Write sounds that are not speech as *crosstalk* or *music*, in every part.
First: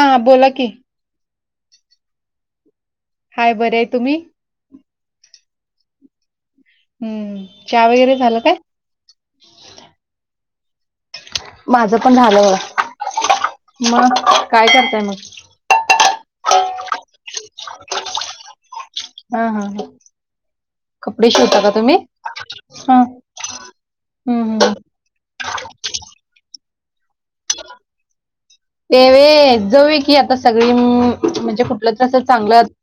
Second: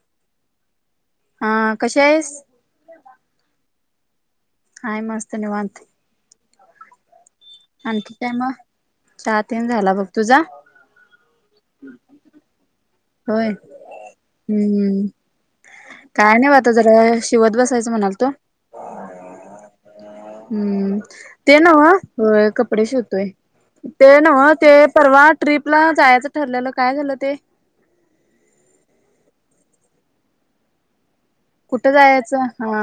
हा. बोला की. हा. कशी हाईस? हाय बरी हाय. तुम्ही? हाय मस्त निवांत. हम्म. चहा आणखी वगैरे काय झालं मग? चहा तेन झाला बघ. तुझा? माझं पण झालं बघा. होय मग काय करताय हम्म मग? काय नाही, आता जरा शिवत बसायच म्हणाल तो. ह, हं, ह. हम्म. ते नव्हं, होय कपडे हा शिवतोय. ते हम्म नव्हं ते हम्म परवा ट्रीपला जायचं ठरलेलं काय झालं ते? तेवे जऊ की आता सगळी मि म्हणजे कुठं कुठलं तस जायचं चांगलं - हा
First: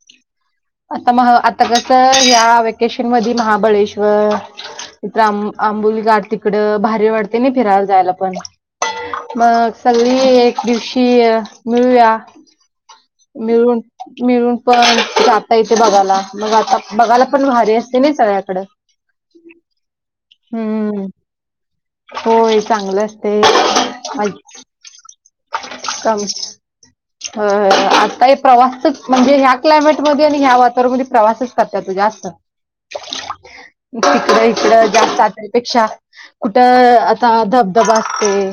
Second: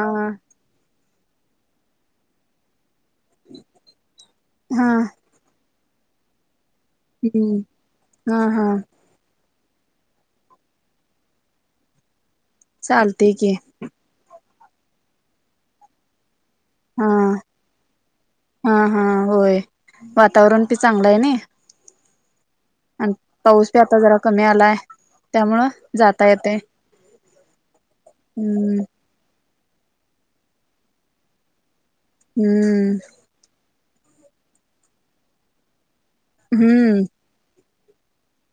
- आता म आता कस या वेकेशन मध्ये महाबळेश्वर हा इथ्रम - - आंबुली गाठ तिकडं भारी वाढतयं नई हम्म फिरायला जायला पण, हा हा मग सगळी एक दिवशी मिळुया. चालतय की मिळून, मिळून पण जाता इथे बघायला. मग आता - - हा बघायला पण भारी असतय नइ सगळ्याकडं. हा हा होय वातावरण बी हम्म. चांगलं आहे नाही होय. चांगलं आणि पाऊस बी आता जरा कमी असतयं *unintelligible* आलाय त्यामुळं जाता येतयं. ह *unintelligible* आता हे प्रवासच म्हणजे ह्या क्लायमेटमध्ये आणि ह्या वातावरणामध्ये प्रवासच करत्यात ओ जास्त हम्म. तिकडं इकडं जास्त *unintelligible* पेक्षा कुठं हम्म अ ता धबधबा असतयं.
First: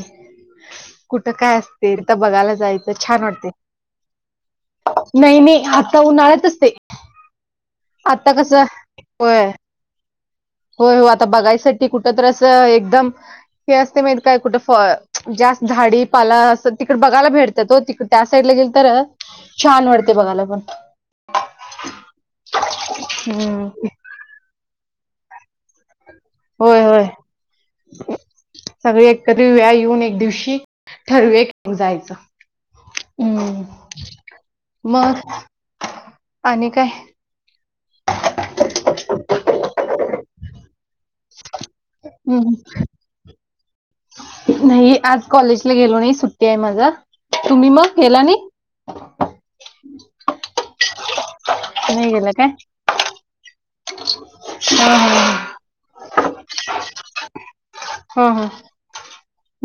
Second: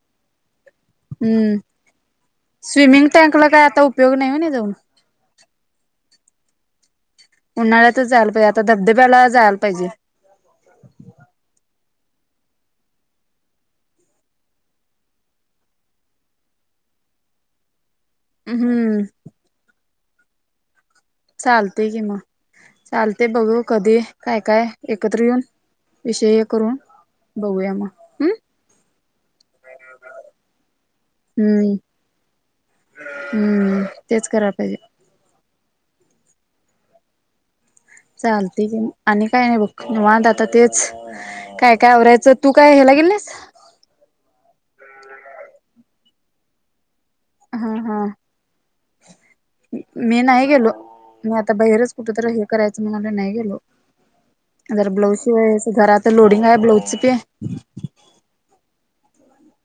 कुठं काय हम्म असते, तर बघायला जायचं स्विमिंग छान टँकला वाटतयं. काय आता उपयोग नाही. व्हनी जाऊन. नाही, नाही. आता उन्हाळतचते. उन्हाळ्यातच जायला पाहिजे. आता धबधब्याला होय जायला पाहिजे. होय हो. आता बघायसाठी कुठ तर अस एकदम - - हे असते माहित काय. कुठं फ जास्त झाडीपाला असं तिकड बघायला भेटत्यात ओ तिकड. त्या साईडला गेल तर हम्म छान वाटतयं बघायला पण. चालते कि म, चालते बघू हम्म कधी. काय काय एकत्र येऊन विषय करून होय. होय. बघूया मग हम् सगळी एकत्र येऊया. येऊन एक दिवशी - - ठरवुया कुठं हम्म जायचं. हम् हम्म तेच करायला पाहिजे मग. आणि काय? चालतय कि आणि काय नाही बघ, निवांत आता तेच. काय काय आवरायचं तू हम्म काय हेला गेलि नाहिस. नाही आज कॉलेजला गेलो नाही सुट्टी हाय माझं. तुम्ही हा मग हा गेला नाही. मी नाही गेलो. मी आता बाहेरच कुठ नाही तर गेला हे काय करायच. म्हणुन नाही गेलो. जर हा ब्लाऊज हा शिवायचं घरात लोडिंग हाय ब्लाऊज ते. हं, ह.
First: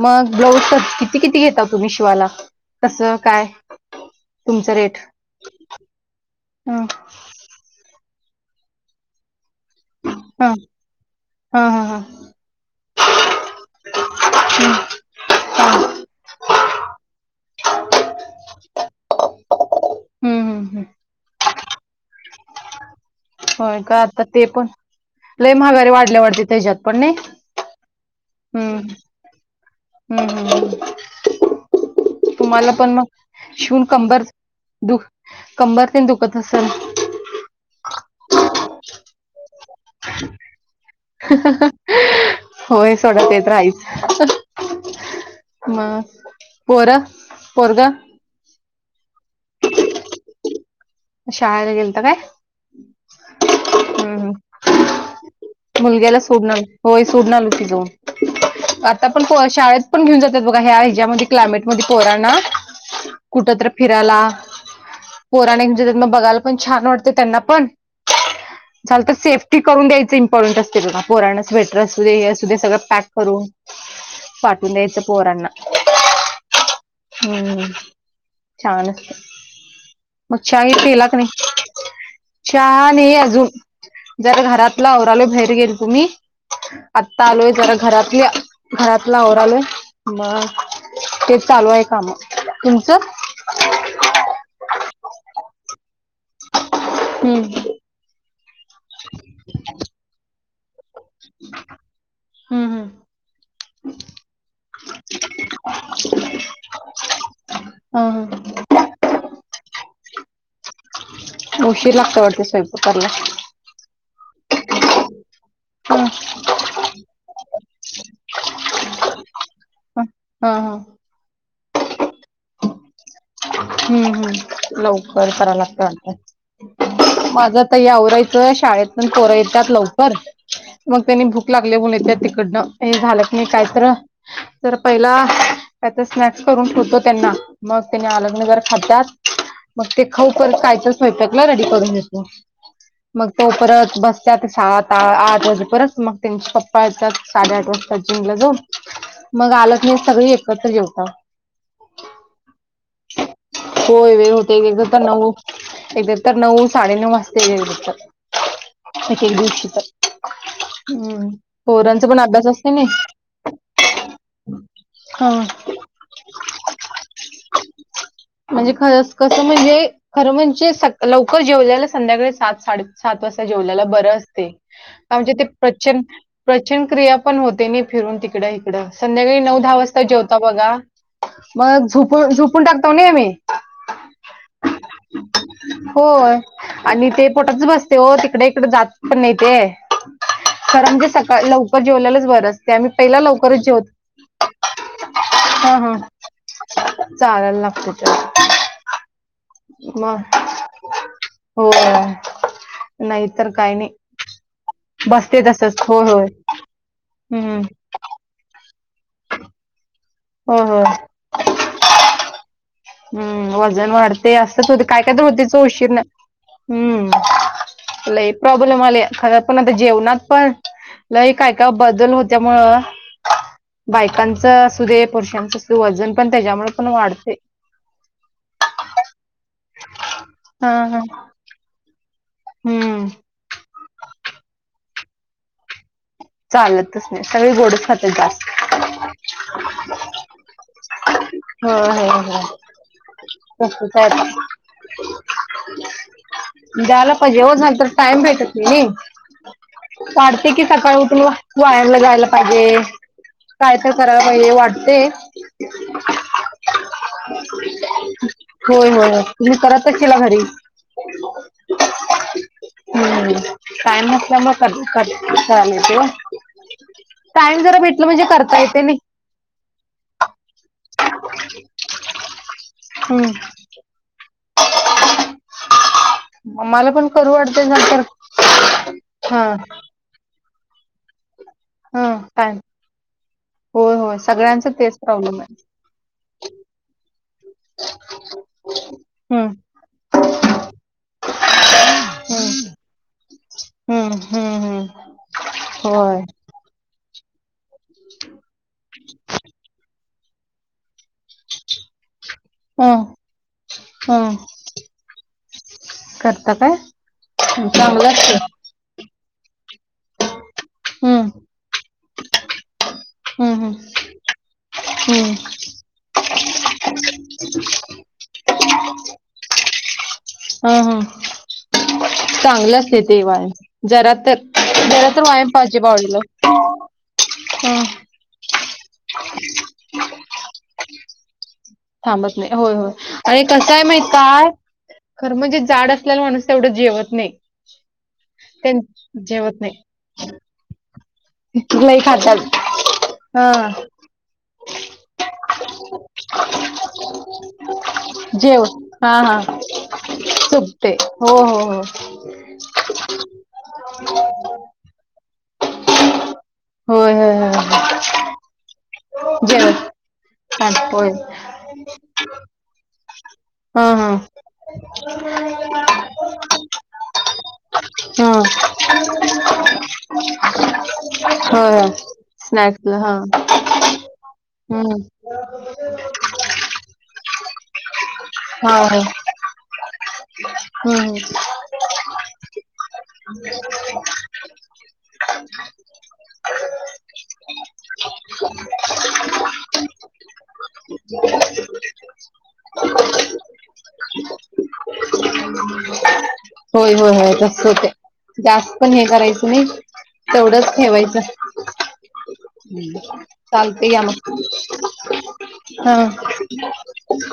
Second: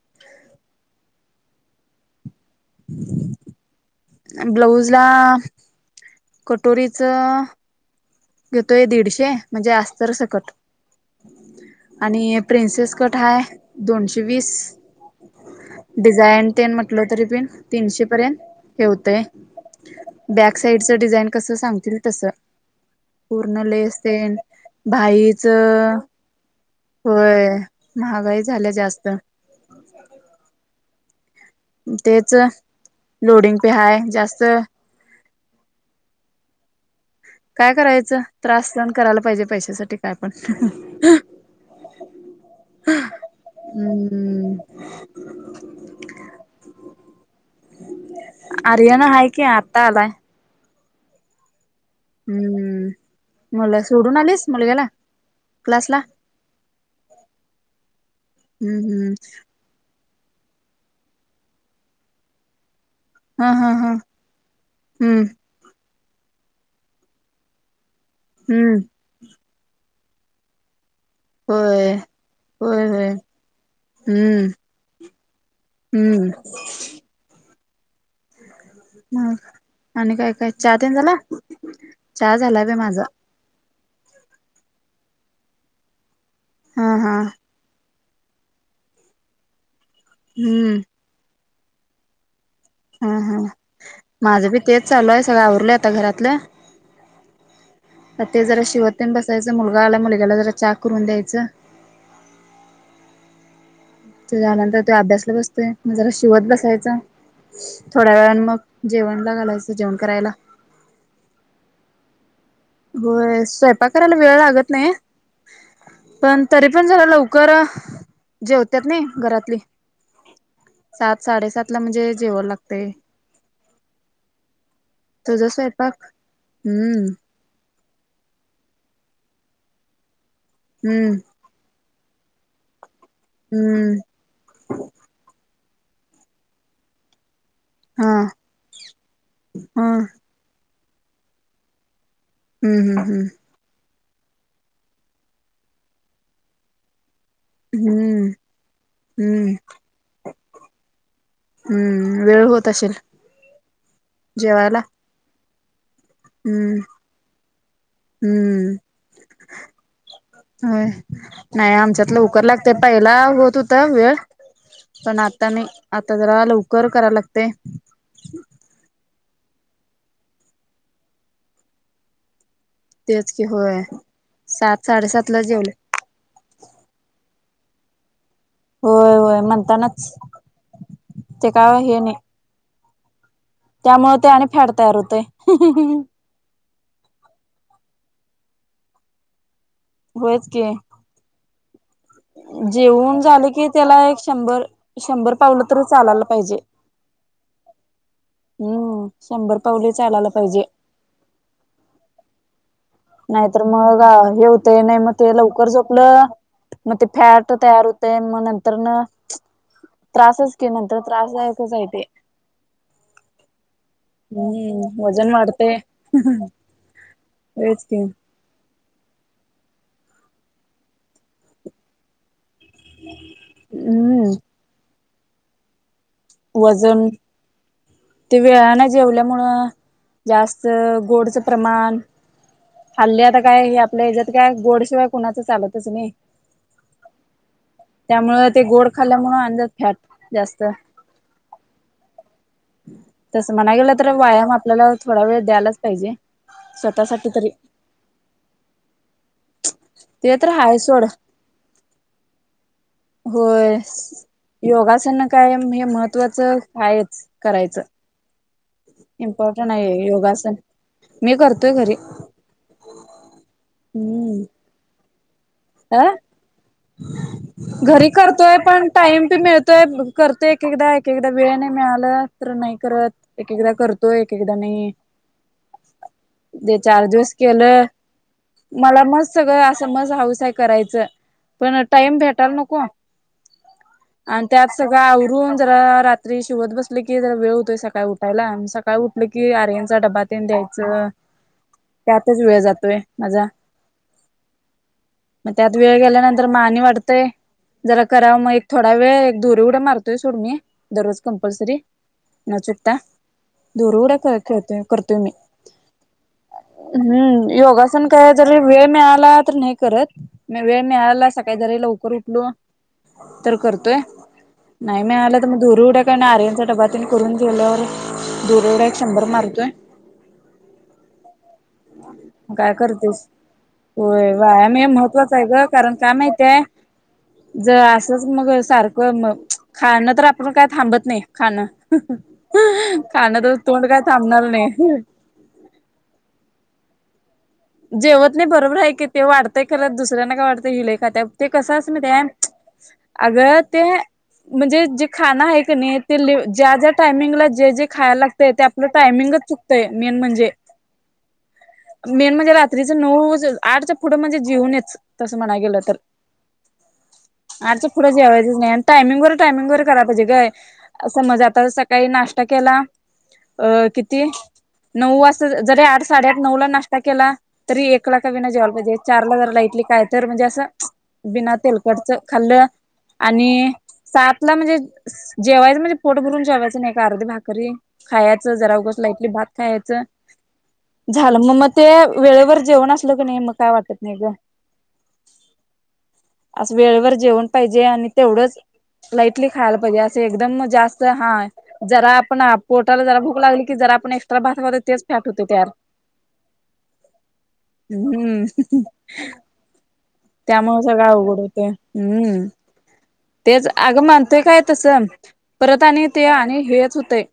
मग ब्लाऊज किती किती घेता तुम्ही शिवाला? तसं काय? तुमचं ब्लाऊज ला रेट हा कटोरीचं घेतोय, दीडशे म्हणजे अस्तर हा सकट हा हा हा हा आणि प्रिन्सेस कट हाय दोनशे वीस. हम्म डिझाईन ते म्हटल तरी पिण तीनशे पर्यंत हे होतय. बॅक हम्म हम्म. साइडच डिझाईन कस सांगतील तस. होय का, आता ते पण भाईच लय माघारी वाढल्या वाटत, तिच्यांत पण नी होय महागाई झाल्या हम्म.. जास्त हम् हम हम. तेच तुम्हाला पण मग, लोडिंग पे शिवून हाय कंबर जास्त दु-कंबर तेन दुखत असेल. काय करायचं. त्रास सहन करायला पाहिजे. पैशासाठी काय पण, होय, सोडा तेे तर हायचं. हम्म म.. पोरं -पोरग आर्यन हाय की, आत्ता आलाय. शाळेला गेलता काय? मग हम्म सोडून हम्म. आलीस मुलग्यांला. मुलग्याला सोडून आलो. होय सोडून आलोय की जाऊन, हम्म आता हम्म पण पोरं शाळेत पण घेऊन जातात बघा, ह्या हेच्यामध्ये क्लायमेटमध्ये पोरांना. हा कुठंतर हा हा फिराला हम्म पोरांना घेऊ तर मग बघायला पण छान वाटते. त्यांना पण, हम्म. तर सेफ्टी करून द्यायचं इम्पॉर्टंट असतेय बघा. पोरांना स्वेटर होय असू दे. हे असू दे सगळं होय पॅक होय करून. हम्म पाठवून द्यायचं, पोरांना हम्म हम्म. छान असते हं. आणि काय? मग काय चहा ही तेन पिला झाला कणी, झाला बे चहा माझा नाही अजून. जरा घरातला अवरालोय बाहेर गेल तो मी, हा हा आत्ता आलोय जरा घरातल. घरातलं अवरालोय, मग हम्म तेच चालू आहे काम. तुमचं ह ह.. माझं बी तेच चालू आहे, सगळं आवरलोय आता घरातलं. हम्म. ते जरा शिवत तेन बसायचं मुलगा आलाय, मुलग्याला जरा चा करून द्यायचं. हम्म हम्म त्यानंतर तो अभ्यासला बसतोय. मग जरा शिवत बसायच, हा थोड्या वेळान मग जेवणला घालायचं, जेवण करायला. उशीर लागंत वाटत स्वयं होय, स्वयंपाक करायला वेळ लागत नाही. हा हा पण तरी पण जरा लव कर जेवत्यातनी घरातली. हां हां. सात साडेसात ला म्हणजे जेवाय लागतंय. हम्. हम. लवकर तुझा कराय लागत स्वयंपाक हम्म वाटत, माझं तै आवरायचं शाळेतून पण पोरं येतात लवकर, मग हम्म त्यानी भूक लागले मुल येत्यात तिकडनं हे, झालं कणी काय तर, हम्म तर पहिला काय तर स्नॅक्स करून ठेवतो. त्यांना मग त्यांनी हा आलं. तवर खात्यात. मग हा ते खाऊ पर्यंत काय तर स्वयंपाकला रेडी करून घेतो. हम्म हम्म मग हम्म तो परत बसत्यात, सात आठ वाजे परत मग त्यांचे पप्पा येतात. साडेआठ वाजता हम्म जिमला जाऊन, मग हम्म आलं कणी सगळे एकत्र जेवताव. हम्म.. वेळ होतं. होय, वेळ होते एकएकदा त्यांना हो, एकदा तर नऊ हम्म साडेनऊ वाजता येतात, हम्म एक एक दिवशी तर. होय. हम्म नाही पोरांचा आमच्यात पण लवकर अभ्यास असते लागते, नाही पहिला होतं होता वेळ. पण हा आता नही, आता जरा लवकर करायला लागते. म्हणजे खरं कसं म्हणजे, खरं म्हणजे स-लवकर जेवलेलं संध्याकाळी सात साडे सात तेच की वाजता होय जेवलेल बरं असते, सात साडेसात म्हणजे ला ते जेवले पचन. प्रंचन क्रिया पण होते, नी फिरून तिकडे. इकडं होय संध्याकाळी होय नऊ दहा वाजता म्हणतानाच जेवताव बघा. ते काय मग हे नाही झोपून- झोपून टाकतो ना आम्ही. त्यामुळे ते आणि फॅड तयार होतय. होय आणि ते पोटात बसते हो तिकडे इकडे जात पण नाही ते होयच की ं म्हणजे सकाळ लव जेवलेलेच बर असते आम्ही पहिला जेवून झालं लवकरच की जेवत त्याला एक शंभर शंभर पावलं ह तरी ह चालायला पाहिजे चालायला लागते ते हम्म शंभर पावले चालायला पाहिजे. हो नाही तर नाहीतर काही मग नाही हे होतय नाही मग ते बसते लवकर तसंच होय होय झोपलं मग ते फॅट हम्म तयार होत. ते मग नंतर न त्रासच होय की होय नंतर त्रासदायकच हाय ते हम्म वजन वाढते असच होतय काय हम्म काय वजन होतयच उशीरन हम्म. व्हयची. लई प्रॉब्लेम आले खरं पण आता जेवणात पण लई काय का बदल होत्यामुळे हम्म बायकांच असू दे पुरुषांच अस वजन पण त्याच्यामुळे पण वजन वाढते ते वेळाने जेवल्यामुळं जास्त हा हा गोडच प्रमाण हम्म हाल्ल्यात काय हे आपल्या हेज्यात काय गोडशिवाय कुणाचं चालतच नाही. चालतच नाही सगळी गोडच खातात त्यामुळ जास्त ते गोड खाल्ल्यामुळ आणि जरा फॅट जास्त हम हम हम तसं म्हणाय गेलं तर व्यायाम आपल्याला थोडा वेळ द्यायलाच पाहिजे. द्यायला स्वतःसाठी पाहिजे तरी ओ *unintelligible* तर टाइम भेटत नाही ते तर पाडते की हाय सकाळी सोड उठून. वायरला जायला पाहिजे. होय काय तर करायला पाहिजे वाटते योगासनन काय हे महत्त्वाचं आहेच करायचं. हो हो तुम्ही इम्पॉर्टंट आहे करतच केला घरी योगासन मी करतोय घरी हम्म कायम नसल्यामुळे क क करा. आं कायम घरी करतोय पण टाइम पी मिळतोय करतोय एक एकदा एक एकदा वेळ नाही मिळाल. तर नाही करत हम्म. एक एकदा करतोय एक एकदा नाही. ते मला चार पण करू दिवस वाटते केलं नंतर मला मस् हा सगळं असं मस हौस हाय करायची. पण टाइम भेटाला नको. होय होय आणि त्यात सगळ्यांचं तेच सगळं प्रॉब्लेम आहे आवरून जरा रात्री शिवत बसल की जरा वेळ सकाळी उठायला सकाळी उठल हम्म की आरयचा डबा तेन द्यायचं. त्यातच वेळ हम्म जातोय माझा हम्म हम्म हम्म मग त्यात वेळ होय गेल्यानंतर आणि वाढतंय. जरा करावा मग एक थोडा वेळ एक धुरी उड्या मारतोय सोड मी दररोज कम्पल्सरी न चुकता हम्म हम्म दोरुड्या खेळतोय करतोय मी करता काय हम्म योगासन चांगलं काय असतं जरी वेळ मिळाला तर नाही करत. म वेळ मिळाला हम्म सकाळी जरी लवकर उठलो. हम्म तर हम्म करतोय नाही मिळाला हम्म तर दोराउड्या. आर्यनचा डबा तेन करून घेल्यावर दोरिउड्या एक शंभर मारतोय. हा हम काय करतेस व्यायाम जरा तर व्यायाम ए म जरा तर *unintelligible* आहे व्यायाम ग पाहिजे कारण का बॉडीला माहित्याय हा ज मग सारखं मग खाणं तर आपण काय थांबत नाही खाणं.. थांबत नाही होय हो खाणं आणि तर कसंय तोंड माहित थांबणार काय नाही खरं म्हणजे जाड असल्याला माणूस तेवढं जेवत नाही. जेवत नाही बरोबर आहे की ते त्यां जेवत वाटतंय नाही खर दुसऱ्यांना काय वाटतय हि लय खात्या ते कसं असतय लई माहिताय ते खातात अग हा ते म्हणजे जे खाणं आहे का नाही. ते *unintelligible* ज्या ज्या टायमिंगला जे जे खायला लागतय ते जेव आपलं हा हा टायमिंगच चुकतंय मेन म्हणजे चुकते हो हो हो मेन म्हणजे रात्रीच नऊ आठच्या पुढं म्हणजे जेऊ नयेच तसं म्हणायला गेलं तर होय होय होय आठ च होय पूढं जेवायचंच नाही आणि टायमिंगवर जेव टायमिंगवर करायला पाहिजेय गं छान होय असं म्हणजे आता काही नाष्टा केला अ हा हा किती नऊ वाजत जरी आठ साडेआठ नऊ ला नाष्टा केला तरी एकला का हा विना जेवाला पाहिजे चारला जर लाईटली काय तर म्हणजे असं बिना होय होय तेलकटच खाल्लं स्नॅक्सला हा आणि सात ला म्हणजे हम्म जेवायचं म्हणजे पोट भरून जेवायचं नाही का अरध भाकरी खायचं जरा हा उघच हा लाइटली भात खायचं हम्म झालं मग मग ते वेळेवर जेवण असलं क नाही मग काय वाटत नाही ग अस वेळेवर जेवन पाहिजे आणि तेवढंच लाईटली खायला पाहिजे असे एकदम जास्त हा जरा आपण पोटाला जरा भूक लागली की जरा आपण एक्स्ट्रा भासतो तेच फॅट होते तयार होय होय होय तस होते हम्म जास्त पण हे करायचं नाही तेवढंच त्यामुळे सगळं ठेवायचं अवघड होते हम्म तेच चालते आग या मग मानतोय काय तसं परत हा आणि ते आणि हेच होते.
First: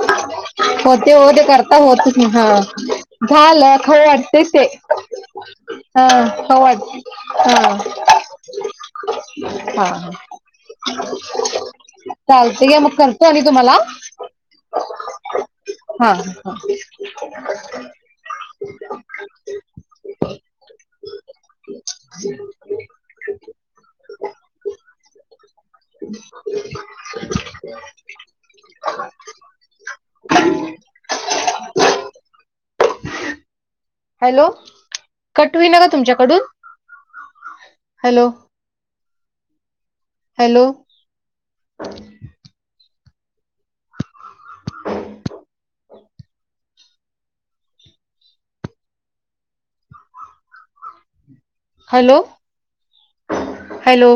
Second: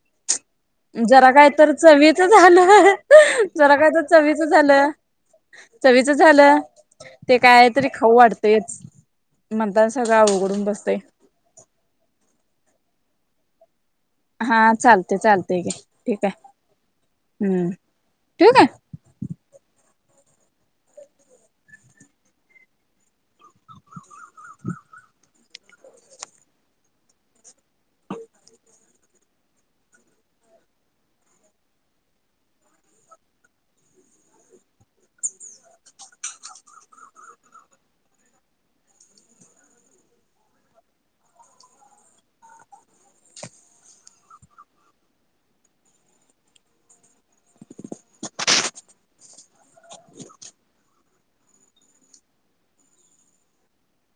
होते जरा हो ते काय तर करता होतच चवीच नाही हा झालं झालं जरा काय तर खाऊ चवीच वाटतेच ते झालं. हा चवीच झालं खाऊ वाट ते काय हा तरी खाऊ वाटते म्हणताना सगळं आवघडून बसत चालतंय घ्या मग करतो आणि तुम्हाला हा चालते चालते घे हा ठीक हा आहे हम्म ठिऊ आहे *unintelligible* *unintelligible* *unintelligible* हॅलो कट होईना का तुमच्याकडून हॅलो हॅलो *unintelligible* हॅलो हॅलो